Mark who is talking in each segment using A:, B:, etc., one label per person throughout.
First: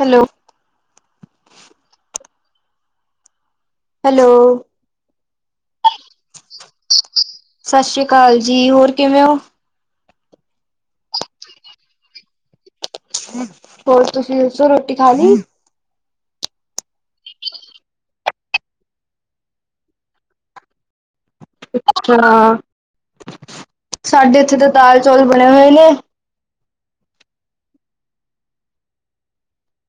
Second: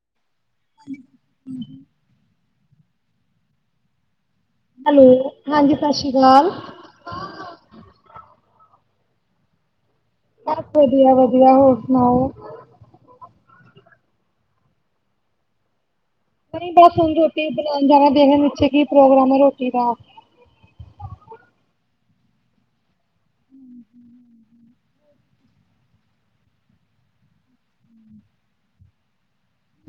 A: Hello.
B: [inaudible]
A: Hello.
B: Hello, ਹਾਂਜੀ ਸਤਿ ਸ਼੍ਰੀ ਅਕਾਲ।
A: ਸਤਿ ਸ਼੍ਰੀ ਅਕਾਲ ਜੀ, ਹੋਰ ਕਿਵੇਂ ਹੋ?
B: ਬਸ ਵਧੀਆ-ਵਧੀਆ, ਹੋਰ ਸੁਣਾਓ?
A: ਹੋਰ, ਤੁਸੀਂ ਦੱਸੋ ਰੋਟੀ ਖਾ ਲੀ?
B: ਨਹੀਂ ਬਸ ਹੁਣ ਰੋਟੀ ਬਣਾਣ ਜਾਣਾ, ਦੇਖਣ ਨਿਚੇ ਕੀ ਪ੍ਰੋਗਰਾਮ ਐ ਰੋਟੀ ਦਾ।
A: ਅੱਛਾ, ਸਾਡੇ ਇੱਥੇ ਤਾਂ ਦਾਲ ਚੌਲ ਬਣੇ ਹੋਏ ਨੇ।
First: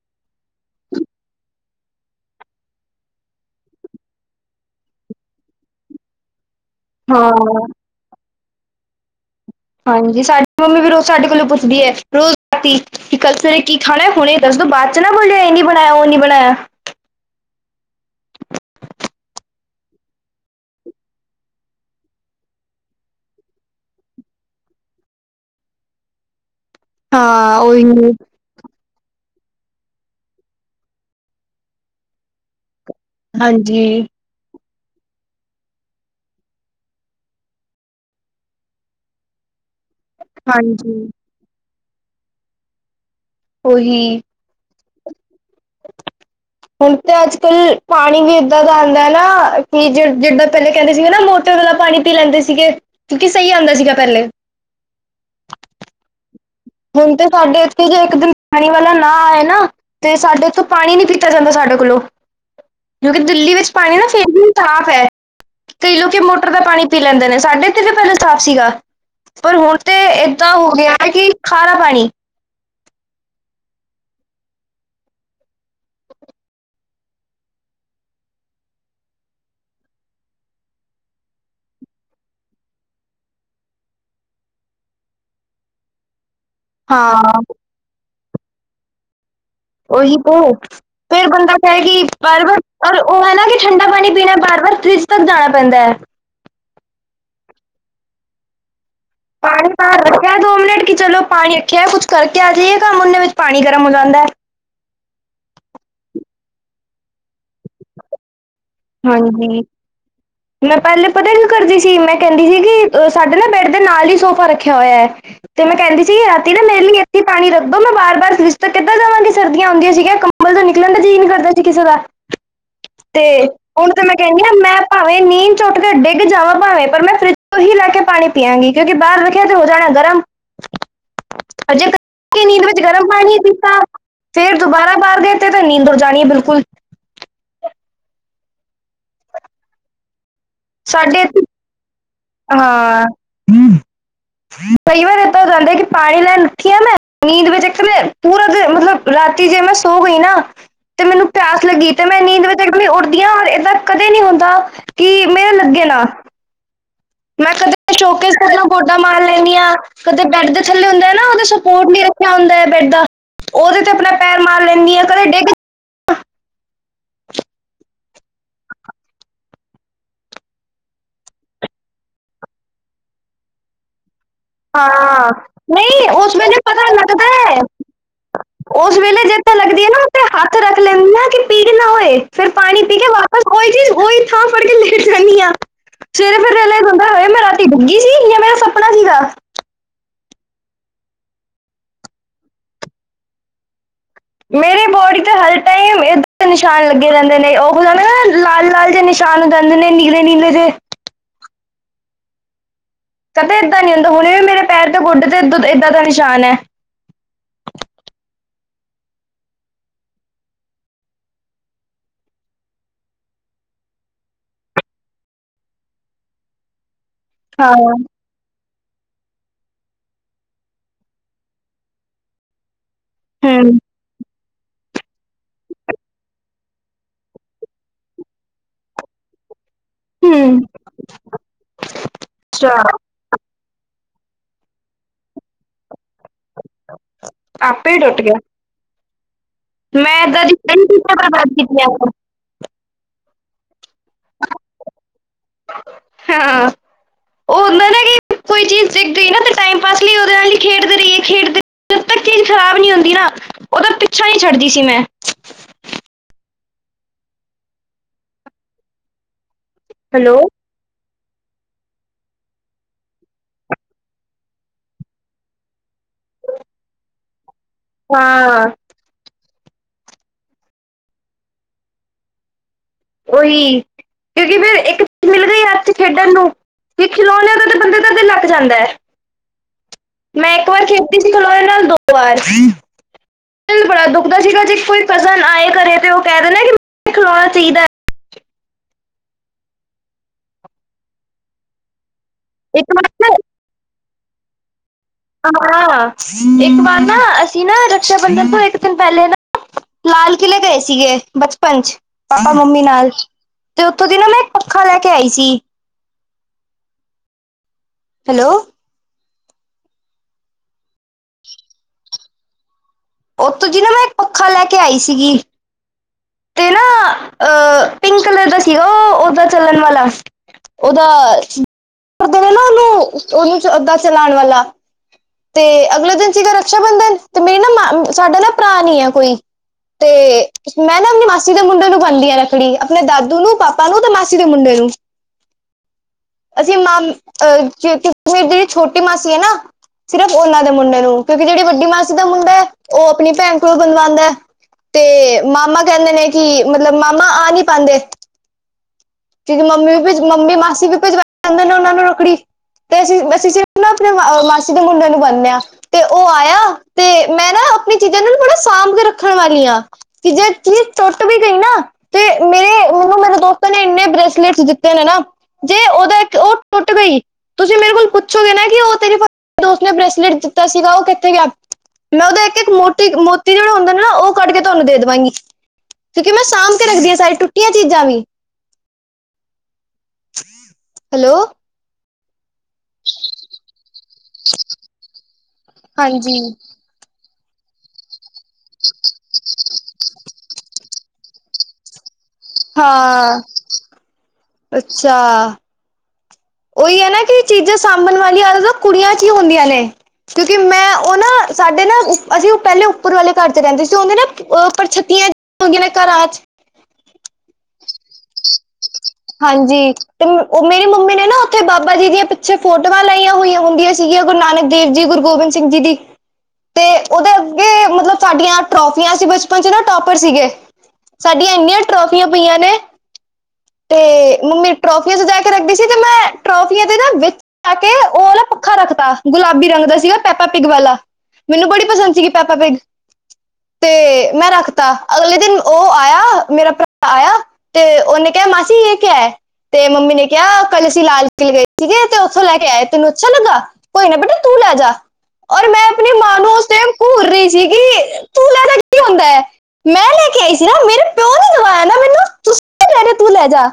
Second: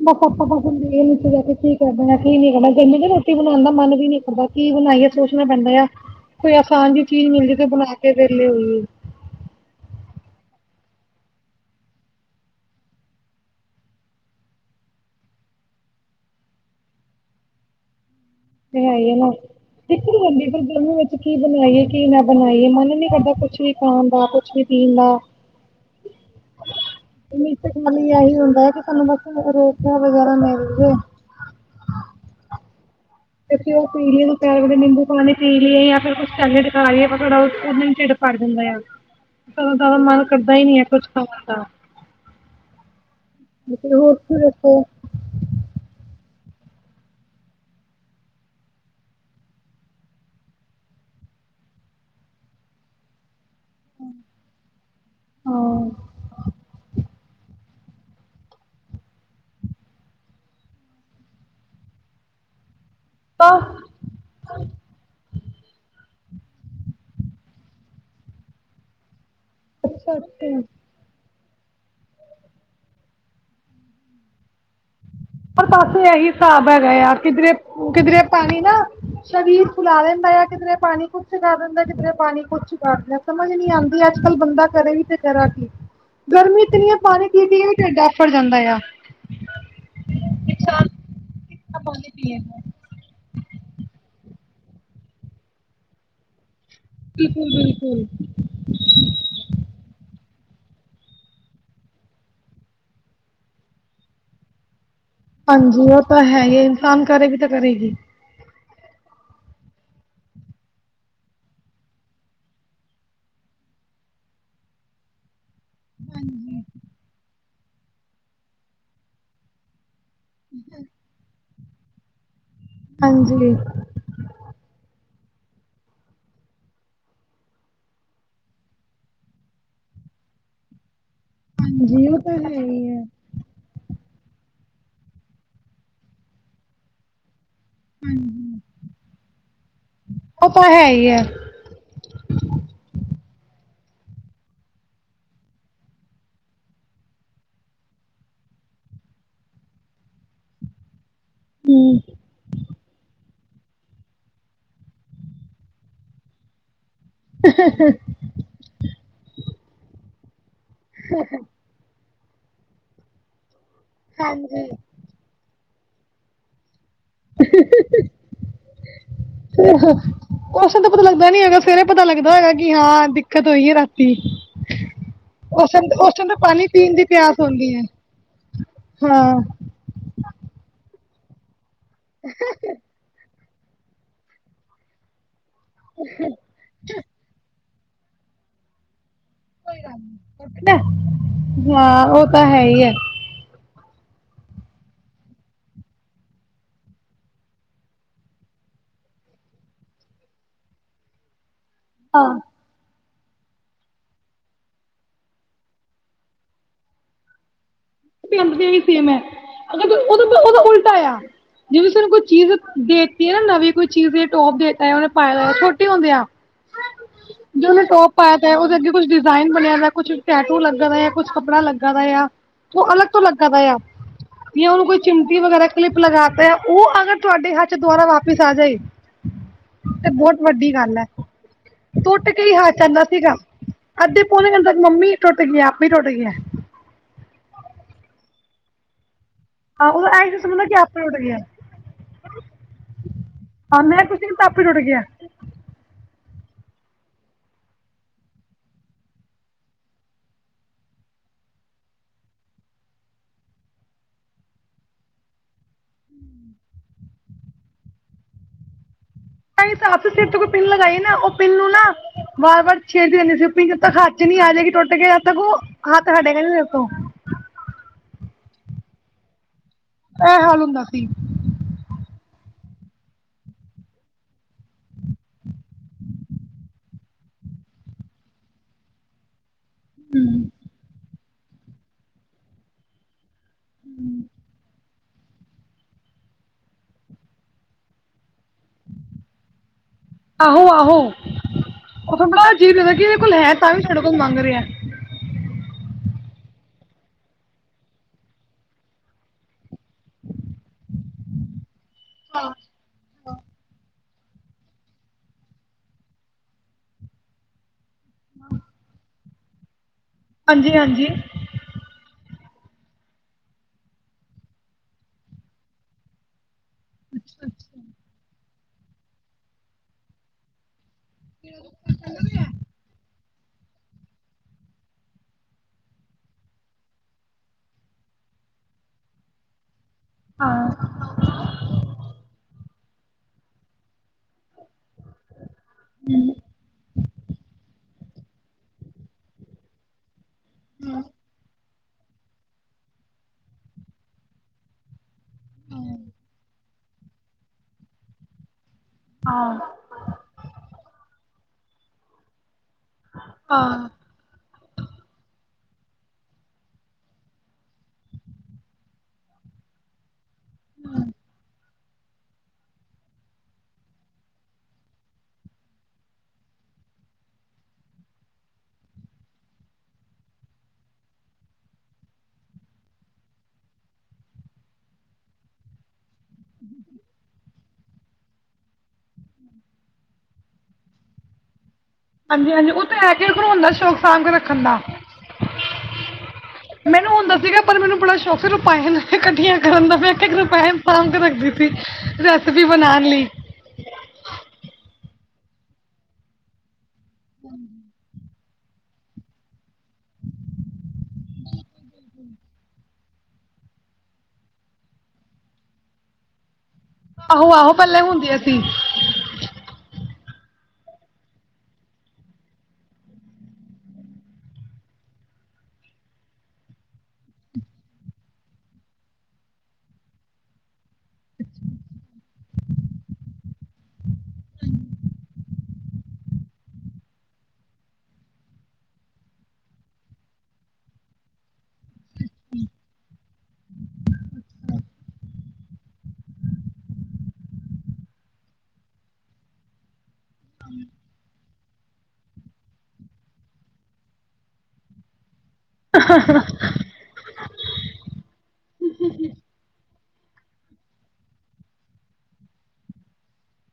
B: ਬਸ ਆਪਾਂ ਬਸ ਨੀਚੇ ਜਾ ਕੇ ਕੀ ਕਰਨਾ, ਕੀ ਨੀ ਕਰਨਾ, ਗਰਮੀ ਚ ਰੋਟੀ ਬਣਾਣ ਦਾ ਮਨ ਵੀ ਨੀ ਕਰਦਾ। ਕੀ ਬਣਾਈਏ ਸੋਚਣਾ ਪੈਂਦਾ ਆ, ਕੋਈ ਆਸਾਨ ਜੀ ਚੀਜ਼
A: ਹਾਂ
B: ਮਿਲ ਜੇ ਤੇ ਬਣਾ ਕੇ ਵਿਹਲੇ ਹੋਈਏ।
A: ਹਾਂਜੀ, ਸਾਡੀ ਮੰਮੀ ਵੀ ਰੋਜ਼ ਸਾਡੇ ਕੋਲੋਂ ਪੁੱਛਦੀ ਐ ਰੋਜ਼ ਰਾਤੀ। ਕੇ ਕੱਲ ਸਵੇਰੇ ਕੀ ਖਾਣਾ, ਹੁਣੇ ਦੱਸਦੋ ਬਾਅਦ ਚ ਨਾ ਬੋਲੈ ਇਹ ਨੀ ਬਣਾਇਆ, ਉਹ ਨੀ ਬਣਾਇਆ।
B: ਇਹ ਹੈ ਹੀ ਏ ਨਾ ਦਿਕਤ ਕਰ ਹੁੰਦੀ ਫੇਰ ਗਰਮੀ ਵਿੱਚ ਕੀ ਬਣਾਈਏ ਕੀ ਨਾ ਬਣਾਈਏ, ਮਨ ਨੀ ਕਰਦਾ ਕੁਛ ਵੀ ਖਣ ਦਾ ਕੁਛ ਵੀ ਕੀ ਨਾ।
A: [inaudible]
B: ਮੈਨੂੰ ਖਾਲੀ
A: ਉਹੀ
B: ਇਹੀ ਹੁੰਦਾ ਹੈ ਕਿ ਤੁਹਾਨੂੰ ਬਸ ਰੋਟੀਆਂ ਵਗੈਰਾ ਮਿਲ ਜੇ ਕਿਉਂਕਿ ਉਹ
A: ਹਾਂਜੀ
B: ਪੀ ਲਿਆ। ਤੇ ਨਿੰਬੂ ਪਾ ਪੀ ਲਈਏ ਜਾਂ ਫਿਰ ਕੁਛ ਸੈਲਡ ਖਾ ਲਈਏ ਆਪਾਂ ਥੋੜਾ ਟੀੜ ਭਰ ਜਾਂਦਾ ਆ।
A: [inaudible]
B: ਤਰਾ ਤਾਰਾ ਜ਼ਿਆਦਾ ਮਨ ਕਰਦਾ ਹੀ ਨੀ ਹੈ ਕੁੱਛ
A: ਹਾਂਜੀ
B: ਖਾਣ ਦਾ ਤੁਸੀਂ ਹੋਰ
A: ਉਹੀ
B: ਤੁਸੀਂ ਦੱਸੋ
A: ਹੁਣ ਤੇ ਅੱਜ-ਕੱਲ੍ਹ ਪਾਣੀ ਵੀ ਇੱਦਾਂ ਦਾ ਆਂਦਾ ਨਾ ਕਿ ਜ ਜਿੱਦਾਂ ਪਹਿਲੇ ਕਹਿੰਦੇ ਸੀਗੇ ਨਾ ਮੋਟਰ ਤਰ੍ਹਾਂ ਦਾ ਪਾਣੀ ਪੀ ਲੈਂਦੇ ਸੀਗੇ, ਕਿਉਂਕਿ ਸਹੀ ਆਂਦਾ ਸੀਗਾ ਪਹਿਲੇ।
B: ਹਾਂ।
A: ਹੁਣ ਤੇ ਸਾਡੇ ਇੱਥੇ ਜੇ ਇੱਕ ਪਾਣੀ ਵਾਲਾ ਨਾਂ ਆਏ ਨਾ ਤੇ ਸਾਡੇ ਉੱਥੋਂ ਪਾਣੀ ਨੀ ਪੀਤਾ ਜਾਂਦਾ ਸਾਡੇ ਕੋਲੋਂ ਕਿਉਂਕਿ ਦਿੱਲੀ ਵਿੱਚ
B: ਬਸ
A: ਪਾਣੀ ਨਾ ਸਹੀ ਨ ਸਾਫ਼ ਐ, ਕਈ ਲੋਕ ਮੋਟਰ ਦਾ ਪਾਣੀ ਪੀ ਲੈਂਦੇ ਨੇ, ਸਾਡੇ ਇਥੇ ਪਹਿਲੇ ਸਾਫ਼ ਸੀਗਾ। ਪਰ ਹੁਣ ਤੇ
B: ਅੱਛਾ
A: ਏਦਾਂ
B: ਅੱਛਾ
A: ਹੋ ਗਿਆ‌ ਨਾ ਕਿ ਖਾਰਾ ਪਾਣੀ
B: ਪਰ ਬਸ ਇਹੀ ਹਿਸਾਬ ਹੈਗਾ ਆ, ਕਿਧਰੇ ਕਿਧਰੇ ਪਾਣੀ ਨਾ ਸਰੀਰ ਫੁਲਾ ਦਿੰਦਾ ਐ, ਕਿਦਰੇ ਪਾਣੀ ਕੁਛ ਕਰ ਦਿੰਦਾਂ, ਕਿਦਰੇ ਪਾਣੀ ਕੁਛ ਕਰ ਦਿੰਦਾ। ਸਮਝ ਨੀ ਆਦੀ ਅੱਜ-ਕੱਲ ਬੰਦਾ ਕਰੇ ਵੀ ਤੇ ਕਰਾ ਕੀ, ਗਰਮੀ ਇਤਨੀ ਐ ਪਾਣੀ
A: ਹਾਂ
B: ਪੀ ਪੀ ਕੇ ਵੀ ਟੀਡ ਆਫਰ ਜਾਂਦਾ ਆ।
A: ਉਹੀ ਤੋ
B: ਇਨਸਾਨ
A: ਫੇਰ ਬੰਦਾ
B: ਕਿੰਨਾ
A: ਕਹਿ ਕੀ
B: ਪਾਣੀ
A: ਪਵ
B: ਪੀਏਗਾ
A: ਔਰ ਉਹ ਹੈ ਨਾ ਕਿ ਠੰਡਾ ਪਾਣੀ ਪੀਣਾ, ਬਾਰ ਬਾਰ ਫਰਿਜ਼ ਤੱਕ ਜਾਣਾ ਪੈਂਦਾ ਐ।
B: ਬਿਲਕੁਲ- ਬਿਲਕੁਲ।
A: ਪਾਣੀ ਬਾਰ ਰੱਖਿਆ ਦੋ ਮਿੰਟ, ਕਿ ਚਲੋਂ ਪਾਣੀ ਰੱਖਿਆਂ ਕੁੱਛ ਕਰਕੇ ਆ ਜਾਈਏ ਕੰਮ, ਉਹਨੇ ਵਿੱਚ ਪਾਣੀ ਗਰਮ ਹੋ ਜਾਂਦਾ।
B: ਹਾਂਜੀ ਉਹ ਤਾਂ ਹੈ ਹੀ। ਕੰਮ ਕਰੇਗੀ ਤੇ ਕਰੇ ਗੀਤ।
A: ਹਾਂਜੀ। ਮੈਂ ਪਹਿਲੇ ਪਤਾ ਕੀ ਕਰਦੀ ਸੀ, ਮੈਂ ਕਹਿੰਦੀ ਸੀਗੀ ਅ ਸਾਡੇ ਨਾ ਬੈਡ ਦੇ ਨਾਲ ਹੀ ਸੋਫਾ ਰੱਖਿਆ ਹੋਇਆ ਐ। ਤੇ ਮੈਂ ਕਹਿੰਦੀ ਸੀਗੀ ਰਾਤੀ ਨਾ ਮੇਰੇ ਲਈ ਇੱਥੇ ਪਾਣੀ ਰੱਖ ਦੋ, ਮੈਂ ਬਾਰ- ਬਾਰ ਫਰੀਜ ਤਕ ਕਿੱਦਾਂ ਜਾਵਾਂਗੀ ਸਰਦੀਆਂ ਆਉਂਦੀ ਸੀਗੀਆਂ। ਮਤਲਬ ਤਾਂ ਨਿਕਲਣ ਦਾ ਜੀ ਨੀ ਕਰਦਾ ਸੀ ਕਿਸੇ ਦਾ ਤੇ
B: ਹਾਂਜੀ
A: ਹੁਣ ਤਾਂ ਮੈਂ ਕਹਿੰਦੀ ਆ, ਮੈਂ ਭਾਵੇ ਨੀਂਦ ਚੋਂ ਉੱਠਕੇ ਡਿੱਗ ਜਾਵਾਂ ਭਾਵੇਂ, ਪਰ ਮੈਂ ਫਰਿੱਜ ਤੋਂ ਹੀ ਲਹਿ ਕੇ ਪਾਣੀ ਪੀ ਆਂਗੀ ਕਿਉਂਕਿ, ਬਾਹਰ ਵੇਖਿਆ ਜੇ ਹੋ ਜਾਣਾ ਗਰਮ। ਅਜੇ ਜੇ
B: ਹਾਂਜੀ ਉਹ ਤਾਂ
A: ਕੱਚੀ
B: ਹੈ
A: ਨੀਂਦ ਵਿੱਚ
B: ਹੀ ਹੈ
A: ਗਰਮ ਪਾਣੀ ਪੀਤਾ। ਫੇਰ ਦੁਬਾਰਾ ਬਾਹਰ ਗਏ ਤੇ ਤਾਂ, ਨੀਂਦ ਉਡ ਜਾਣੀ ਐ, ਬਿਲਕੁਲ।
B: ਹੂੰ- ਹੂੰ ਉਹ ਤਾਂ ਹੈ ਹੀ
A: ਸਾਡੇ
B: ਐ।
A: ਇੱਥੇ- ਹਾਂ। ਕਈ ਵਾਰ ਏਦਾਂ ਹੋ ਜਾਂਦੇ, ਕਿ ਪਾਣੀ ਲੈਣ ਉੱਠੀ ਆ ਮੈਂ, ਨੀਂਦ ਵਿੱਚ ਇੱਕ ਤਾਂ ਨਾ ਪੂਰਾ ਦੇ ਮਤਲਬ ਰਾਤੀ ਜੇ ਮੈਂ ਸੋ ਗਈ ਨਾ, ਤੇ ਮੈਨੂੰ ਪਿਆਸ ਲੱਗੀ
B: ਹਮ
A: ਤੇ ਮੈਂ ਨੀਂਦ ਵਿੱਚ ਇੱਕ ਉੱਠਦੀ ਆ ਔਰ ਇਦਾ ਕਦੇ ਨੀ ਹੁੰਦਾ, ਕਿ ਮੇਰਾ ਲੱਗੇ ਨਾ। ਮੈਂ ਕਦੇ ਸ਼ੋਕੇ ਗੋਡਾ ਮਾਰ ਲੈਂਦੀ ਆ, ਕਦੇ ਬੈਡ ਦੇ ਥੱਲੇ ਹੁੰਦੇ
B: ਹੂੰ- ਹੂੰ।
A: ਸਪੋਰਟ ਨ ਰੱਖਿਆ ਹੁੰਦਾ ਐ ਬੈਡ ਦਾ, ਉਹਦੇ ਤੇ ਆਪਣਾ ਪੈਰ ਮਾਰ
B: ਹਾਂਜੀ
A: ਲੈਂਦੀ ਹੈ ਕਦੇ ਡਿੱਗ
B: [unintelligible] ਉਸੇ ਤਾਂ ਪਤਾ ਲੱਗਦਾ ਨੀ ਹੋਏਗਾ, ਸਵੇਰੇ ਪਤਾ ਲੱਗਦਾ ਹੈਗਾ ਕਿ, ਹਾਂ ਦਿੱਕਤ ਹੋਈ ਹੈ ਰਾਤੀ।
A: ਹਾਂ
B: ਉਸ ਟ
A: ਨਹੀਂ
B: ਉਸ ਟੇਮ ਤਾਂ
A: ਵੇਲੇ
B: ਪਾਣੀ
A: ਪਤਾ
B: ਪੀਣ ਦੀ
A: ਲੱਗਦਾ
B: ਪਿਆਸ ਹੋਂਦੀ ਹੈ।
A: ਉਸ ਵੇਲੇ
B: ਹਾਂ
A: ਜੇ ਤਾਂ ਲੱਗਦੀ ਐ ਨਾ ਉਹ ਤੇ ਹੱਥ ਰੱਖ ਲੈਂਦੀ ਆ ਕਿ ਪੀੜ ਨਾ ਹੋਏ, ਫੇਰ ਪਾਣੀ ਪੀ ਕੇ ਵਾ ਬ ਉਹੀ ਚੀਜ਼ ਓਹੀ ਥਾਂ ਫੜ ਕੇ ਲੈਟ ਜਾਂਨੀ ਐ, ਸਵੇਰੇ ਫ ਲੇ ਗੁੰਦਾ ਹੋਆ ਮੈਂ ਰਾਤੀ ਓਠਗੀ ਸੀ, ਜਾਂ ਮੇਰਾ ਸੁਪਨਾ ਸੀਗਾ।
B: ਕੋਈ ਗੱਲ ਨੀ, ਹਾਂ ਉਹ ਤਾਂ ਹੈ ਹੀ ਐ।
A: ਮੇਰੇ ਬੋਡੀ ਤੇ ਹਰ ਟਾਈਮ ਨਿਸ਼ਾਨ ਲੱਗੇ ਰਹਿੰਦੇ ਨੇ ਉਹ ਹੋਂਦੇ ਨਾ ਲਾਲ- ਲਾਲ ਜੇ ਨਿ- ਨਿਸਾਨ ਦੰਦੇ ਨੇ ਨੀਲੇ- ਨੀਲੇ ਜੇ
B: ਆ
A: ਕਦੇ ਏਦਾਂ ਨੀ ਹੁੰਦਾ, ਹੁਣੇ ਵੀ ਮੇਰੇ ਪੈਰ ਤੇ ਗੁੱਡੇ ਤੇ ਇਏ ਇਏਦਾਂ ਦਾ ਨਿਸ਼ਾਨ ਐ।
B: ਅੰਦਰ ਦੀਆਂ ਵੀ ਸੈਮ ਐ, ਅਗਰ ਉ ੳਦਾ ਦੋਂ ਉਲਟਾ ਆ। ਜਿਵੇਂ ਸਾਨੂੰ ਕੋਈ ਚੀਜ਼ ਦੇਤੀ ਐ ਨਾ ਨਵੀਂ ਕੋਈ ਚੀਜ਼ ਟੋਪ ਦੇਤਾ ਉਹਨੇ ਪਾਇਆ ਹੋਇਆ ਛੋਟੇ ਹੁੰਦੇ ਆ
A: ਹਾਂ
B: ਜੋ ਵੀ ਟੋਪ ਪਾਇਆਦਾ ਉਹਦੇ ਅੱਗੇ ਕੁਛ ਡਿਜ਼ਾਇਨ ਬਣਿਆ ਵੇ, ਕੁਛ ਟੈਟੂ ਲੱਗ ਰਿਹਾ, ਕੁਛ ਕੱਪੜਾ ਲੱਗਾ ਵਾ। ਤ ਅਲਗ ਤੋਂ ਲੱਗਦਾ ਭ
A: ਹੂੰ
B: ਯਾਰ। ਜਾਂ ਉਹਨੂੰ ਕੋਈ ਚਿਮਚੀ ਵਗੈਰਾ ਕਲਿਪ ਲਗਾ ਤੇ ਹੈ ਉਹ ਅਗਰ ਤੁਹਾਡੇ ਹੱਥ ਚ ਦੁਬਾਰਾ ਵਾਪਿਸ ਆ ਜਾਏ।
A: [inaudible]
B: ਤੇ ਬਹੁਤ
A: ਹੂੰ
B: ਵੱਡੀ ਗੱਲ ਹੈ, ਟੱਟ ਕੇ ਹੀ
A: ਅੱਛਾ
B: ਹਥ ਆਂਦਾ ਸੀਗਾ। ਅੱਧੇੋ, ਪੌਣੇ ਘੰਟੇ ਤੱਕ ਮੰਮੀ ਟੁਟ ਗਿਆ, ਆਪੇ ਹੀ ਟੁੱਟ ਗਿਆ।
A: ਆਪੇ ਹੀ ਟੁੱਟ ਗਿਆ।
B: ਹਾਂ ਉਹ
A: ਮੈਂ ਇਦਾਂ ਦੀ
B: ਐਦਾ, ਕਿ
A: ਕਈ
B: ਆਪਾਂ
A: ਚੀਜ਼ਾਂ
B: ਉੱਠ ਗਿਆ।
A: ਬਰਬਾਦ ਕੀਤੀਆਂ
B: ਹਾਂ ਮੇਰਾ ਕੁਛ ਨੀ ਟੱਪ ਰੁੜ ਗਿਆ।
A: ਹਾਂ ਉਹਨਾਂ ਦਾ ਕਿ ਕੋਈ ਚੀਜ਼ ਦਿਸ ਗਈ ਟਈਮ। ਫਸਲੀ ਉਦੇ। ਖੇਡਦੇ ਰਹੀਏ ਖੇਡਦੇ, ਜਦ ਤੱਕ ਚੀਜ਼ ਖਰਾਬ ਨਹੀ ਹੁੰਦੀ ਨਾ, ਉਹਦਾ ਪਿੱਛਾ ਨਹੀਂ ਛੱਡਦੀ ਸੀ ਮੈਂ।
B: ਮੇਰੇ ਹਿਸਾਬ ਚ ਸਿਰ ਚ
A: ਹੈਲੋ
B: ਕੋਈ ਪਿੰਨ ਲਗਾਈਏ ਨਾ, ਉਹ।
A: [inaudible]
B: ਵਾਰ-ਵਾਰ ਛੇੜਦੇ ਰਹਿੰਦੇ ਸੀ ਯੁਪੀ ਤੱਕ ਹੱਥ ਚ ਨੀ ਆ ਜੇਗੀ ਟੁੱਟ ਕੇ ਹੱਥ ਚ ਓਦੋਂ ਤੱਕ, ਓਹ ਹੱਥ ਹਟੇਗਾ ਨੀ ਓਥੋਂ।
A: ਹਾਂ।
B: ਐਹ ਹਾਲ ਹੁੰਦਾ ਸੀ।
A: ਓਈ ਕਿਉਂਕਿ ਫਿਰ ਇੱਕ ਚੀਜ਼ ਮਿਲ ਗਈ ਐ ਅੱਜ ਖੇਡਣ ਨੂੰ, ਵੀ ਖਿਲੋਣਿਆਂ ਦਾ ਬੰਦੇ ਦਾ ਦਿਲ ਲੱਗ ਜਾਂਦਾ ਐ।
B: ਹਮ
A: ਮੈਂ ਇੱਕ ਵਾਰ ਖੇਡੀ ਸੀ ਖਲੋਨੇ ਨਾਲ ਦੋ ਵਾਰ, ਦਿਲ ਬੜਾ ਦੁਖਦਾ ਸੀ ਜੇ ਕੋਈ ਕਜ਼ਨ ਆਏ ਘਰੇ ਤੇ ਉਹ ਕਹਿ ਰਏ ਨੇ ਕਿ ਖਿਲਾਉਣਾ ਚਾਹੀਦਾ।
B: ਆਹੋ- ਆਹੋ ਉਹਥ ਬੜਾ ਅਜੀਬ
A: ਹੈ।
B: ਲੱਗਦਾ
A: ਇੱਕ
B: ਕਿ,
A: ਵਾਰ
B: ਇਹਦੇ
A: ਨਾ
B: ਕੋਲ ਹੈ। ਤਾਂ ਵੀ ਸਾਡੇ ਕੋਲ ਮੰਗ ਰਿਹਾ।
A: ਕੰਮ ਖਰਾਬ ਆ, ਇੱਕ ਵਾਰ ਨਾ ਅਸੀਂ ਨਾ ਰਕਸ਼ਾ ਬੰਧਨ ਤੋਂ ਇੱਕ ਦਿਨ ਪਹਿਲੇ ਨਾ ਲਾਲ ਕਿਲੇ ਗਏ ਸੀਗੇ, ਬਚਪਨ ਚ ਪਾਪਾ- ਮੰਮੀ ਨਾਲ, ਤੇ ਉੱਥੋਂ ਦੀ ਨਾ ਮੈਂ ਇੱਕ ਪੱਖਾ ਲੈ ਕੇ ਆਈ ਸੀ। ਹੈਲੋ,
B: ਹਾਂਜੀ-ਹਾਂਜੀ।
A: [unintelligible] ਉਹਤੋਂ ਜੀ ਨਾ, ਮੈਂ ਇੱਕ ਪੱਖਾ ਲੈ ਕੇ ਆਈ ਸੀਗੀ। ਤੇ
B: ਅੱਛਾ -ਅੱਛਾ।
A: ਤੇ ਉਹ ਓਦਾ ਚੱਲਣ ਵਾਲਾ ੳਦਾ ਕਰਦੇਵੇ ਨਾ ਉਹਨੂੰ। ਓਹੀ ਜੋ ਅੱਧਾ ਚਲਾਣ ਵਾਲਾ। ਤੇ ਅਗਲੇ ਦਿਨ ਸੀਗਾ ਰਕਸ਼ਾ ਬੰਧਨ ਤੇ ਮੇਰੀ ਨ ਮਾ ਸਾਡਾ ਨਾ ਭਰਾ ਨੀ ਹੈ ਕੋਈ। ਤੇ, ਮੈਂ ਨਾ ਆਪਣੀ ਮਾਸੀ ਦੇ ਮੁੰਡੇ ਨੂੰ ਬੰਨਦੀ ਆਂ ਰੱਖੜੀ, ਆਪਣੇ ਦਾਦੂ ਨੂੰ ਪਾਪਾ ਨੂੰ ਤੇ ਮਾਸੀ ਦੇ ਮੁੰਡੇ ਨੂੰ।
B: ਹੂੰ
A: ਅਸੀਂ ਮਾਅ ਅਹ ਫੇ ਜਿਹੜੀ ਛੋਟੀ ਮਾਸੀ ਹੈ ਨਾ, ਸਿਰਫ਼ ਉਹਨਾਂ ਦੇ ਮੁੰਡੇ ਨੂੰ ਕਿਉਂਕਿ ਜਿਹੜੀ ਵੱਡੀ ਮਾਸੀ ਦਾ ਮੁੰਡਾ ਹੈ ਉਹ ਆਪਣੀ ਭੈਣ ਕੋਲੋਂ ਬਣਵਾਉਂਦਾ ਹੈ ਤੇ ਮਾਮਾ ਕਹਿੰਦੇ ਨੇ ਕਿ ਮਤਲਬ ਮਾਮਾ ਆ ਨਹੀਂ ਪਾਉਂਦੇ।
B: ਹਾਂ
A: ਚਿੱਜ ਮੰਮੀ ਵੀ ਭਿੱਜ ਮੰਮੀ ਮਾਸੀ ਵੀ ਭਿਜਵਾ ਜਾਂਦੇ ਨੇ ਉਹਨਾਂ ਨੂੰ ਰੱਖੜੀ ਤੇ ਅਸੀਂ ਅਸੀ
B: ਹਾਂ
A: ਸਿਰਫ ਨ ਤੇ ਓਹ ਮਾਸੀ ਦੇ ਮੁੰਡੇ ਨੂੰ ਬੰਨਿਆ। ਤੇ ਉਹ ਆਇਆ, ਤੇ ਮੈਂ ਨਾ ਆਪਣੀ ਚੀਜ਼ਾਂ ਨੂੰ ਥੋੜਾ ਸਾਂਭ ਕੇ ਰੱਖਣ ਵਾਲੀ ਆਾਂ। ਕਿ ਜੇ ਚੀਜ਼ ਟੁੱਟ ਵੀ ਗਈ ਨਾ, ਤੇ ਮੇਰੇ ਮੈਨੂੰ ਮੇਰੇ ਦੋਸਤਾਂ ਨੇ ਏਨੇ ਬ੍ਰੇਸਲੇਟ ਦਿਤੇ ਨੇ ਨਾ, ਜੇ ਉਹਦੇ ਇੱਕ ਉਹ ਟੁੱਟ ਗਈ। ਤੁਸੀਂ ਮੇਰੇ ਕੋਲ ਪੁੱਛੋਗੇ ਨਾ ਕਿ ਉਹ ਤੇਰੇ ਦੋਸਤ ਨੇ ਬ੍ਰੇਸਲੇਟ ਦਿੱਤਾ ਸੀਗਾ ਉਹ ਕਿੱਥੇ ਗਿਆ। ਮੈਂ ਉਹਦਾ ਇੱਕ ਇੱਕ ਮੋਤੀ ਮੋਤੀ ਜਿਹੜਾ ਹੁੰਦਾ ਨਾ ਉਹ ਕੱਢ ਕੇ ਤੁਹਾਨੂੰ ਦੇ ਦੇਵਾਂਗੀ। ਕਿਉਂਕਿ ਮੈਂ ਸਾਂਭ ਕੇ ਰੱਖਦੀ ਆਂ ਸਾਰੀ ਟੁੱਟੀਆਂ ਚੀਜ਼ਾਂ ਵੀ। ਹੈਲੋ,
B: ਹਾਂਜੀ ਹਾਂਜੀ ਉਹ ਤੇ ਹੈ ਕੇ ਬਣਾਉਣ ਦਾ ਸ਼ੋਕ ਸਾਂਭ ਕੇ ਰੱਖਣ ਦਾ
A: ਹਾਂਜੀ
B: ਮੈਨੂੰ ਹੁੰਦਾ ਸੀਗਾ ਪਰ ਮੈਨੂੰ ਬੜਾ ਸ਼ੌਕ ਸੀ, ਰੁਪਹਿਣ ਇਕੱਠੀਆਂ ਕਰਨ ਦਾ ਮੈਂ ਆਕਿ ਰੁਪੈਣ ਸਾਂਭ ਕੇ ਰੱਖਦੀ ਸੀ। ਰੈਸਪੀ ਬਣਾਉਣ ਲਈ।
A: [inaudible] ਅੱਛਾ। ਉਹੀ ਹੈ ਨਾ ਕਿ ਚੀਜ਼ਾਂ ਸਾਂਭਣ ਵਾਲੀਆਂ ਆ ਕੁੜੀਆਂ ਚ ਹੀ ਹੁੰਦੀਆਂ ਨੇ। ਕਿਉਂਕਿ ਮੈਂ ਉਹ ਨਾ-ਸਾਡੇ ਨਾ ਅਸੀਂ ਉਹ ਪਹਿਲੇ ਉੱਪਰ ਵਾਲੇ ਘਰ ਚ ਰਹਿੰਦੇ ਸੀ ਉਹਨੇ ਨਾ ਪੜਛੱਤੀਆਂ ਗੀ ਨਾ ਘਰਾਚ
B: ਆਹੋ- ਆਹੋ ਪਹਿੱਲੇ ਹੁੰਦੀਏ ਸੀ।
A: ਹਾਂਜੀ ਤੇ ਉਹ ਮੇਰੀ ਮੰਮੀ ਨੇ ਨਾ ਉੱਥੇ ਬਾਬਾ ਜੀ ਦੀਆਂ, ਪਿੱਛੇ ਫੋਟੋਆਂ ਲਾਈਆਂ ਹੋਈਆਂ ਹੁੰਦੀਆਂ। ਧੀ ਐ ਓਹ ਗੁਰੂ ਨਾਨਕ ਦੇਵ ਜੀ ਗੁਰੂ ਗੋਬਿੰਦ ਸਿੰਘ ਜੀ ਦੀ। ਤੇ ਉਹਦੇ ਅੱਗੇ ਮਤਲਬ ਸਾਡੀਆਂ ਟਰੋਫੀਆਂ ਸੀ, ਬਚਪਨ ਚ ਨਾ ਟੋਪਰ ਸੀਗੇ। ਸਾਡੀਆਂ ਇੰਨੀਆਂ ਟਰੋਫੀਆਂ ਪਈਆਂ ਨੇ। ਤੇ ਮੰਮੀ ਟਰੋਫੀਆਂ ਸਜਾ ਕੇ ਰੱਖਦੀ ਸੀ ਤੇ ਮੈਂ ਟਰੋਫੀਆਂ ਵਿਚ। ਆ ਕੇ ਉਹ ਨਾ ਪੱਖਾ ਰੱਖਤਾ, ਗੁਲਾਬੀ ਰੰਗ ਦਾ ਸੀਗਾ ਪੈਪਾ ਪਿੱਗ ਵਾਲਾ। ਮੈਨੂੰ ਬੜੀ ਪਸੰਦ ਸੀਗੀ ਪ ਪਾਪਾ ਪਿਗ। ਤੇ ਮੈਂ ਰੱਖਤਾ, ਅਗਲੇ ਦਿਨ ਉਹ ਆਇਆ, ਮੇਰਾ ਭਰਾ ਆਇਆ ਤੇ ਉਹਨੇ ਕਿਹਾ ਮਾਸੀ ਇਹ ਕਿਹਾ ਹੈ? ਤੇ ਮੰਮੀ ਨੇ ਕਿਆ, ਕੱਲ ਅਸੀਂ ਲਾਲ ਕਿਲ੍ਹੇ ਗਏ ਸੀਗੇ ਤੇ ਓਥੋਂ ਲੈ ਕੇ ਆਏ ਤੈਨੂੰ ਅੱਛਾ ਲੱਗਾ। ਕੋਈ ਨਾ ਬੇਟਾ ਤੂੰ ਲੈ ਜਾ ਔਰ ਮੈਂ। ਆਪਣੀ ਮਾਂ
B: ਹਹ!
A: ਨੂੰ ਉਸ ਘੂਰ ਰਹੀ ਸੀਗੀ, ਤੂੰ ਲੈ ਤਾਂ ਕੀ ਹੁੰਦਾ ਹੈ। ਮੈਂ ਲੈ ਕੇ ਆਈ ਸੀ ਨਾ ਮੇਰੇ ਪਿਓ ਨੇ ਦਵਾਇਆ ਨਾ ਮੈਨੂੰ, ਤੁਸ ਲੈ ਜਾ।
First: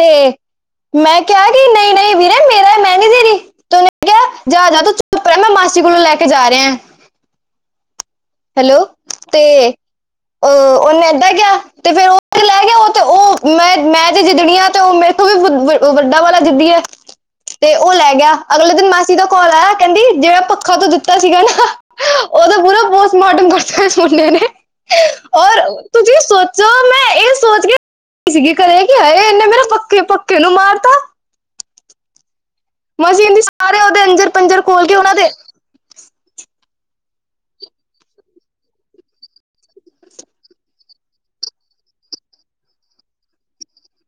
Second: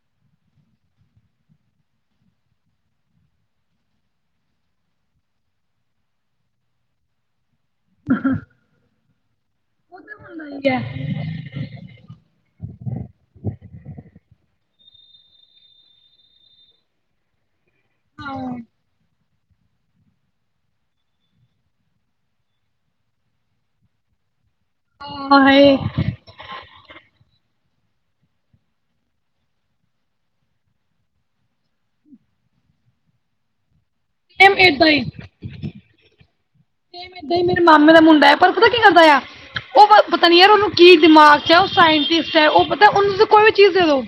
A: ਤੇ ਮੈਂ ਕਿਹਾ 'ਗਈ ਨਹੀਂ ਨਹੀਂ ਵੀਰਾ ਮੈਂ ਨਹੀਂ ਦੇਨੀ ਤੱਕ ਉਹਨੇ' ਜਾਂ ਜਾ ਤ ਚੁੱਪ ਰਿਹਾ ਮੈਂ ਮਾਸੀ ਕੋਲੋਂ ਲੈ ਕੇ ਜਾ ਰਿਹਾ।
B: ਅਹਾਂ
A: ਹੈਲੋ, ਤੇ ਅ
B: ਸਹੀ ਹੈ
A: ਓਹਨੇ ਏਦਾਂ ਕਿਆ ਤੇ ਫਿਰ ਉਹ [unintelligible] ਤੇ ਓਹ ਤੇ ਓਹ ਮੈਂ-ਮੈਂ ਜੇ ਜਿੱਦਣੀ ਆ ਤੇ ਓਹ ਮੇਰੇ ਤੋਂ ਵੀ ਵੱਡਾ ਵਾਲਾ ਜਿੱਦੀ ਐ। ਤੇ ਉਹ ਲੈ ਗਿਆ ਅਗਲੇ ਦਿਨ ਮਾਸੀ ਦਾ ਕਾਲ ਆਇਆ ਕਹਿੰਦੀ ਜਿਵੇ ਪਖਾਂ ਤੂ ਦਿੱਤਾ ਸੀਗਾ ਨਾ ਉਹਦਾ ਪੂਰਾ ਪੋਸਟਮਾਰਟਮ ਕਰਤਾ ਇਸ ਮੁੰਡੇ ਨੇ,
B: ਹਾਂ
A: ਔਰ
B: ਹਾਏ
A: ਤੁਸੀਂ ਵੀ ਸੋਚ ਚ ਮੈਂ ਇਹ ਸੋਚ ਕੇ ਸੀਗੀ ਘਰੇ ਕਿ ਹ ਇਹਨੇ ਮੇਰੇ ਪੱਕੇ ਪੱਕੇ ਨੂੰ ਮਾਰਤਾ। ਮਾਸੀ ਕੇਂਦੀ ਸਾਰੇ ਉਹਦੇ
B: ਸੇਮ
A: ਅੰਜਰ-ਪੰਜਰ ਖੋਲ
B: ਏਦਾਂ
A: ਕੇ
B: ਹੀ
A: ਉਹਨਾਂ ਦੇ
B: ਸੇਮ ਏਦਾਂ ਈ ਮੇਰੇ ਮਾਮੇ ਦਾ ਮੁੰਡਾ ਏ ਪਰ ਪਤਾ ਓਹ ਕੀ ਕਰਦਾ ਆ ਉਹ ਪਤਾ ਨੀ ਯਾਰ ਉਹਨੂੰ ਕੀ ਦਿਮਾਗ ਚ ਉਹ ਸਾਇੰਟਿਸਟ ਹੈ, ਉਹ ਪਤਾ ਉਹਨੂੰ ਤੁਸੀਂ ਕੋਈ ਵੀ ਚੀਜ਼ ਦੇ ਦੋ।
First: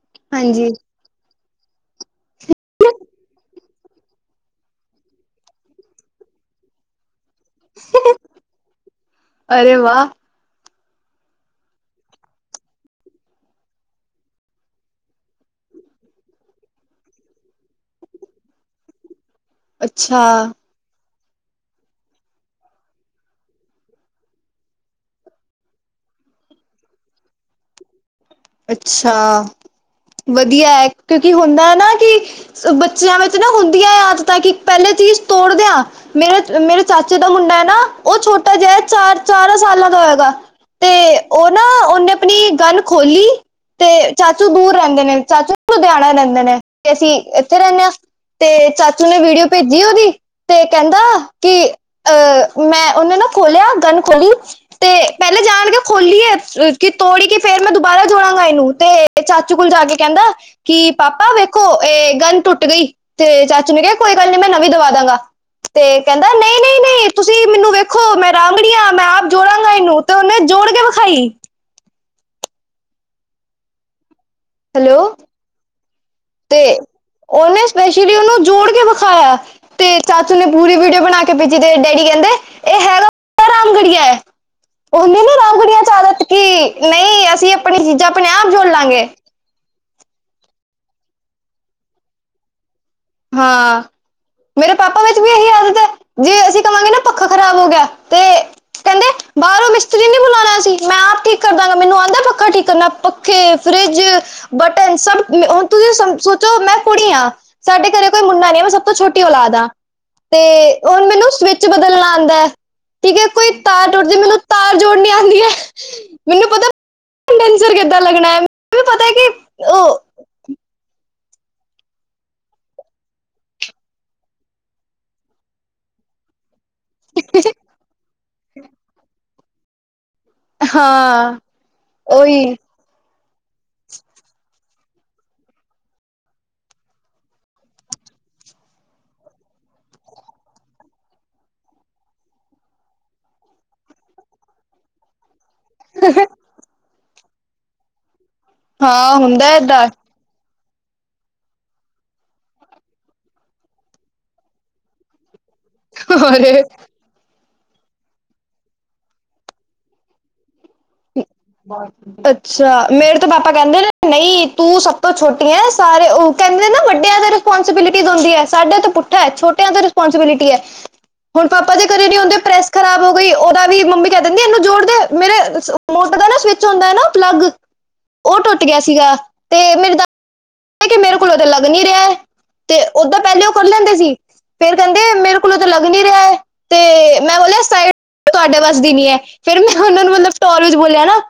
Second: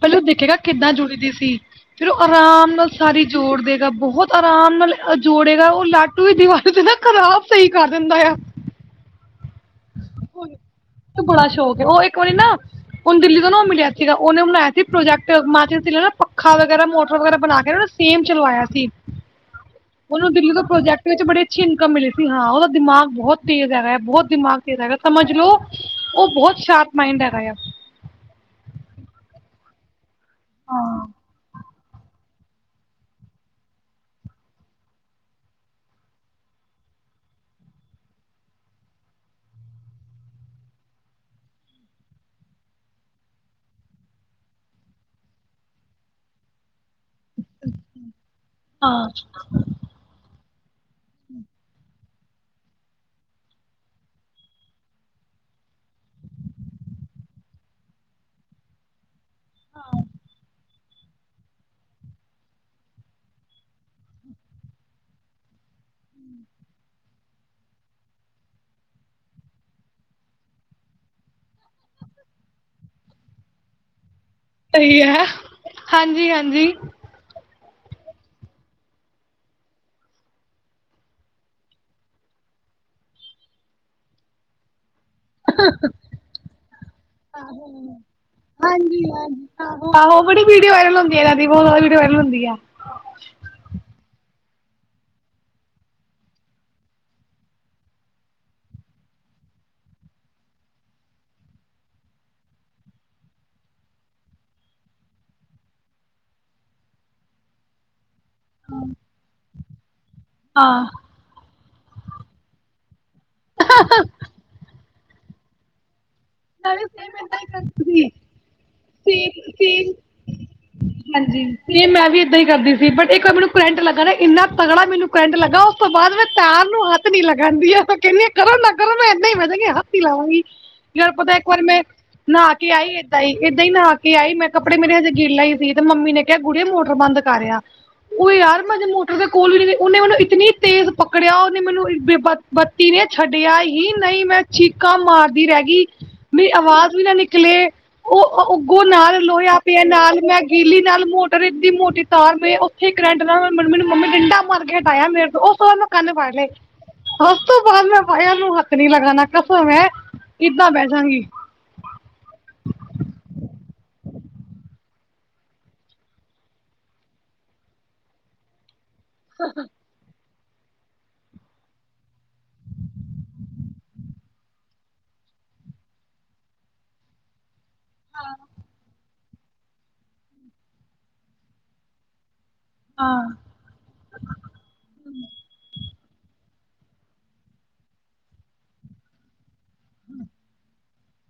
B: ਪਹਿਲੋਂ ਦੇਖੇਗਾ
A: ਹਾਂਜੀ
B: ਕਿੱਦਾਂ ਜੁੜਦੀ ਸੀ। ਫੇਰ ਉਹ ਆਰਾਮ ਨਾਲ ਸਾਰੀ ਜੋੜ ਦੇਗਾ ਬਹੁਤ ਆਰਾਮ ਨਾਲ ਜੋੜੇਗਾ ਉਹ ਲਾਗਦੇ। ਤੂੰ ਵਸ ਤੇ ਨਾ ਖ਼ਰਾਬ ਸਹੀ ਕਰ ਦਿੰਦਾ ਆ।
A: ਅਰੇ ਵਾਹ!
B: ਤੂੰ ਬੜਾ ਸ਼ੌਕ ਉਹ ਇੱਕ ਵਾਰੀ ਨਾ। ਹੁਣ ਦਿੱਲੀ ਤੋਂ ਨਾ ਉਹ ਮਿਲਿਆ ਸੀਗਾ ਉਹਨੇ ਬਣਾਇਆ ਸੀ ਪ੍ਰੋਜੈਕਟ ਮਾਚਸ ਤਿਲਾਂ ਪੱਖਾ ਵਗੈਰਾ ਮੋਟਰ ਵਗੈਰਾ ਬਣਾ ਕੇ ਸੇਮ ਚਲਵਾਇਆ ਸੀ,
A: ਅੱਛਾ
B: ਉਹਨੂੰ ਦਿੱਲੀ ਤੋਂ ਪ੍ਰੋਜੈਕਟ ਵਿੱਚ ਬੜੀ ਅੱਛੀ ਇਨਕਮ ਮਿਲੀ ਸੀ ਹਾਂ, ਉਹਦਾ ਦਿਮਾਗ ਬਹੁਤ ਤੇਜ ਹੈਗਾ ਐ ਬਹੁਤ ਦਿਮਾਗ ਹੈਗਾ ਸਮਝ ਲਓ ਉਹ ਬਹੁਤ ਸ਼ਾਰਪ ਮਾਈੰਡ ਹੈਗਾ ਆ।
A: ਅੱਛਾ, ਵਦੀਆ ਐ
B: ਹਾਂ
A: ਕਿਉਂਕਿ ਹੁੰਦਾ ਨਾ ਕਿ ਬੱਚਿਆਂ ਵਿੱਚ ਨਾ ਹੁੰਦੀਆਂ ਆਦਤਾਂ ਕਿ ਪਹਿਲੇ ਚੀਜ਼ ਤੋੜ ਦਿਆਂ ਮੇਰੇ ਅ ਮੇਰੇ ਚਾਚੇ ਦਾ ਮੁੰਡਾ ਐ ਨਾ, ਉਹ ਛੋਟਾ ਜਿਹਾ ਏ ਚਾਰ ਚਾਰਾਂ ਸਾਲਾਂ ਦਾ ਹੋਏਗਾ। ਤੇ ਉਹ ਨਾ ਉਹਨੇ ਆਪਣੀ ਗੰਨ ਖੋਲੀ। 'ਤੇ ਚਾਚੂ ਦੂਰ ਰਹਿੰਦੇ ਨੇ ਚਾਚੂ ਲੁਧਿਆਣਾ ਰਹਿੰਦੇ ਨੇ ਤੇ ਅਸੀਂ ਇੱਥੇ ਰਹਿਨੇ ਹਾਂ। ਤੇ ਚਾਚੂ
B: ਹਾਂ
A: ਨੇ ਵੀਡੀਓ ਭੇਜ ਜੀ ਉਹਦੀ, ਤੇ ਕਹਿੰਦਾ, ਕਿ ਅਹ ਮੈਂ ਉਹਨੇ ਨਾ ਖੋਲਿਆ ਗੰਨ ਖੋਲੀ ਤੇ ਪਹਿਲੇ ਜਾਣ ਕੇ ਖੋਲੀ ਹੈ ਕਿ ਤੋੜੀ ਕੇ ਫੇਰ ਮੈਂ ਦੁਬਾਰਾ। ਜੋੜਾਂਗਾ ਇਹਨੂੰ ਤੇ ਚਾਚੂ ਕੋਲ ਜਾ ਕੇ ਕਹਿੰਦਾ। ਕਿ ਪਾਪਾ ਵੇਖੋ ਇਹ ਗੰਨ ਟੁੱਟ ਗਈ ਤੇ ਚਾਚੂ ਨੇ ਕਿਹਾ ਕੋਈ ਗੱਲ ਨੀ ਮੈਂ ਨਵੀਂ ਦਵਾ ਦਾਂਗਾ। ਤੇ ਕਹਿੰਦਾ ਨਹੀਂ ਨਹੀਂ ਨਹੀਂ ਤੁਸੀਂ ਮੈਨੂੰ ਵੇਖੋ ਮੈਂ ਰਾਂਗੜੀਆਂ ਮੈਂ ਆਪ ਜੋੜਾਂਗਾ ਇਹਨੂੰ। ਤੇ ਉਹਨੇ ਜੋੜ ਕੇ ਵਿਖਾਈ। ਹੈਲੋ
B: ਸਹੀ ਹੈ ਹਾਂਜੀ ਹਾਂਜੀ।
A: ਤੇ ਉਹਹਨੇ ਸਪੈਸ਼ਲੀ ਉਹਨੂੰ ਜੋੜ ਕੇ ਵਿਖਾਇਆ। ਤੇ ਚਾਚੂ ਨੇ ਪੂਰੀ ਵੀਡੀਓ ਬਣਾ ਕੇ ਭੇਜੀ ਤੇ ਡੈਡੀ ਕਹਿੰਦੇ ਇਹ ਹੈਗਾ। ਰਾਮਗੜੀਆ ਏ। ਉਹਨੇ ਨ ਰਾਮਗੜੀਆਂ ਚ ਆਦਤ ਕਿ ਨਹੀਂ ਅਸੀਂ
B: ਆਹੋ
A: ਆਪਣੀ ਚੀਜ਼ਾਂ ਆਪਣੇ ਆਪ ਜੋੜ
B: ਹਾਂਜੀ
A: ਲਾਂਗੇ।
B: ਹਾਂਜੀ ਆਹੋ ਬੜੀ ਵੀਡੀਓ ਵਾਇਰਲ ਹੁੰਦੀ ਹੈ। ਇਹਨਾਂ ਦੀ ਬਹੁਤ ਬਹੁਤ ਵੀਡੀਓ ਵਾਇਰਲ ਹੁੰਦੀ ਆ।
A: ਹਾਂ। ਮੇਰੇ ਪਾਪਾ ਵਿੱਚ ਵੀ ਇਹੀ ਆਦਤ ਹੈ ਜੇ ਅਸੀਂ ਕਹਾਂਗੇ ਨਾ ਪੱਖਾ ਖ਼ਰਾਬ ਹੋ ਗਿਆ ਤੇ। ਕਹਿੰਦੇ ਬਾਹਰੋਂ ਮਿਸਤਰੀ ਨੀ ਬੁਲਾਉਣਾ ਅਸੀ ਮੈਂ ਆਪ ਠੀਕ ਕਰ ਦਾਂਗਾ ਮੈਨੂੰ ਆਂਦਾ ਪੱਖਾ ਠੀਕ ਕਰਨਾ। ਪੱਖੇ ਫਰਿਜ ਬਟਨ ਸਭ ਹੁਣ ਤੁਸੀਂ ਸੋਚੋ ਮੈਂ ਕੁੜੀ ਹਾਂ। ਸਾਡੇ ਘਰੇ ਕੋਈ ਮੁੰਡਾ ਨਹੀਂ ਏ ਮੈਂ ਸਭ ਤੋਂ ਛੋਟੀ ਔਲਾਦ ਆਂ ਤੇ
B: ਹਾਂ
A: ਹੁਣ ਮੈਨੂੰ ਸਵਿਚ। ਬਦਲਣਾ ਆਉਂਦਾ ਹੈ ਠੀਕ ਹੈ ਕੋਈ ਤਾਰ ਟੁੱਟਦੀ ਮੈਨੂੰ ਤਾਰ ਜੋੜਨੀ ਆਉਂਦੀ ਹੈ। ਮੈਨੂੰ ਪਤਾ
B: ਨਾਲੇ ਸੇਮ ਏਦਾਂ ਹੀ
A: ਕੰਡੈਂਸਰ ਕਿੱਦਾਂ
B: ਕਰਦੀ
A: ਲੱਗਣਾ ਹੈ। ਮੈਨੂੰ ਪਤਾ ਕਿ
B: ਸੀ ਸੇਮ ਸੇਮ
A: ਉਹ
B: ਹਾਂਜੀ ਤੇ ਮੈਂ ਵੀ ਇਦਾਂ ਹੀ ਕਰਦੀ ਸੀ ਬਟ ਇੱਕ ਵਾਰੀ ਮੈਨੂੰ ਕਰੈਂਟ ਲੱਗਾ ਨਾ ਇੰਨਾ ਤਗੜਾ ਮੈਨੂੰ। ਕਰੰਟ ਲੱਗਾ ਉਸ ਤੋਂ ਬਾਅਦ ਫਿਰ ਤਾਰ। ਹੱਥ ਨੀ ਲਗਾਉਂਦੀ ਕਹਿੰਨੀ ਕਰੋ ਨਾ ਕਰੋ ਮੈਂ ਇਦਾਂ ਹੀ ਮਰਨੀ ਹੱਥ ਨੀ ਲਾਵਾਂਗੀ। ਯਾਰ ਪਤਾ
A: ਹਾਂ
B: ਇੱਕ ਵਾਰੀ ਮੈਂ ਨਹਾ
A: ਉਹੀ
B: ਕੇ ਆਈ। ਏਦਾਂ ਹੀ ਨਹਾ ਕੇ ਆਈ ਮੈਂ ਕੱਪੜੇ ਮੇਰੇ ਹਜੇ ਗਿਲੇ ਹੀ ਸੀ ਤੇ ਮੰਮੀ ਨੇ ਕਿਹਾ ਕੁੜੀਏ ਮੋਟਰ ਬੰਦ ਕਰ ਆ। ਉਹ ਯਾਰ ਮੈਂ ਮੋਟਰ ਦੇ ਕੋਲ ਵੀ ਨ ਉਹਨੇ ਮੈਨੂੰ ਇਤਨੀ ਤੇਜ਼ ਪਕੜਿਆ ਉਹਨੇ ਮੈਨੂੰ। ਬੱਤੀ ਨੇ ਛੱਡਿਆ ਹੀ ਨਹੀਂ ਮੈਂ ਚੀਕਾਂ ਮਾਰਦੀ ਰਹਿ ਗਈ।
A: ਹ।
B: ਆਵਾਜ਼ ਵੀ ਨਾ ਨਿਕਲੇ ਉਹ ਉੱਗੋ
A: ਹਾਂ
B: ਨਾਲ
A: ਹੁੰਦਾ
B: ਲੋਹਿਆ ਪਿਆ
A: ਏਦਾਂ
B: ਨਾਲ। ਮੈਂ ਗਿੱਲੀ ਨਾਲ ਮੋਟਰ ਦੀ ਮੋਟੀ ਤਾਰ ਮ ਉੱਥੇ ਕਰੰਟ ਨਾਲ ਮੈਨੂੰ ਮੰਮੀ ਡਿੰਡਾ ਮਰ ਕੇ ਹਟਾਇਆ ਮੇਰੇ ਤੋਂ। ਉਸ ਤੋਂ ਬਾਅਦ ਮੈਂ ਕੰਨ ਫੜ ਲਏ
A: ਅਰੇ
B: ਉਸ ਤੋਂ ਬਾਅਦ ਮੈਂ ਬਾਹਿਆਂ ਨੂੰ ਹੱਥ ਨੀ ਲਗਾਣਾ ਕਸਮ ਏ। ਕਿੱਦਾਂ ਬੈ ਜਾਂਗੀ।
A: ਬਹੁਤ। ਅੱਛਾ ਮੇਰੇ ਤੇ ਪਾਪਾ ਕਹਿੰਦੇ ਰਹੇ ਨਹੀਂ ਤੂੰ ਸਭ ਤੋਂ ਛੋਟੀ ਹੈ ਸਾਰੇ ਉਹ ਕਹਿੰਦੇ ਨਾ ਵੱਡਿਆਂ ਤੇ। ਰਿਸਪੋਂਸੀਬਿਲਿਟੀ ਹੁੰਦੀ ਹੈ ਸਾਡੇ ਤੋਂ ਪੁੱਠਾ ਛੋਟਿਆਂ ਤੇ ਰਿਸਪੋਂਸੀਬਿਲਿਟੀ ਹੁੰਦੀ ਹੈ। ਹੁਣ ਪਾਪਾ ਦੇ ਕਦੇ ਨੀ ਹਦੇ ਪ੍ਰੈਸ ਖਰਾਬ ਹੋ ਗਈ ਉਹਦਾ ਵੀ ਮੰਮੀ ਕਹਿ ਦਿੰਦੀ ਇਹਨੂੰ ਜੋੜਦੇ ਮੇਰੇ। ਪਤਾ ਨਾ ਸਵਿਚ ਹੁੰਦਾ ਹੈ ਨਾ ਪਲੱਗ ਉਹ ਟੁੱਟ ਗਿਆ ਸੀਗਾ, ਤੇ ਮੇਰੇ ਦਾ। ਕਿ ਮੇਰੇ ਕੋਲੋਂ ਤੇ ਲੱਗ ਨਹੀਂ ਰਿਹਾ ਹੈ ਤੇ ਓਦਾਂ
B: ਹਾਂ
A: ਪਹਿਲੇ ਉਹ ਕਰ ਲੈਂਦੇ ਸੀ। ਫੇਰ ਕਹਿੰਦੇ ਮੇਰੇ ਕੋਲੋਂ ਤਾਂ ਲੱਗ ਨਹੀ ਰਿਹਾ ਹੈ ਤੇ ਮੈਂ ਬੋਲਿਆ ਸਾਈਡ। ਤੁਹਾਡੇ ਬਸ ਦੀ ਨਹੀਂ ਹੈ ਫੇਰ ਮੈਂ ਉਹਨਾਂ ਨੂੰ ਮਤਲਬ ਟੋਰ ਵਿੱਚ ਬੋਲਿਆ ਨਾ।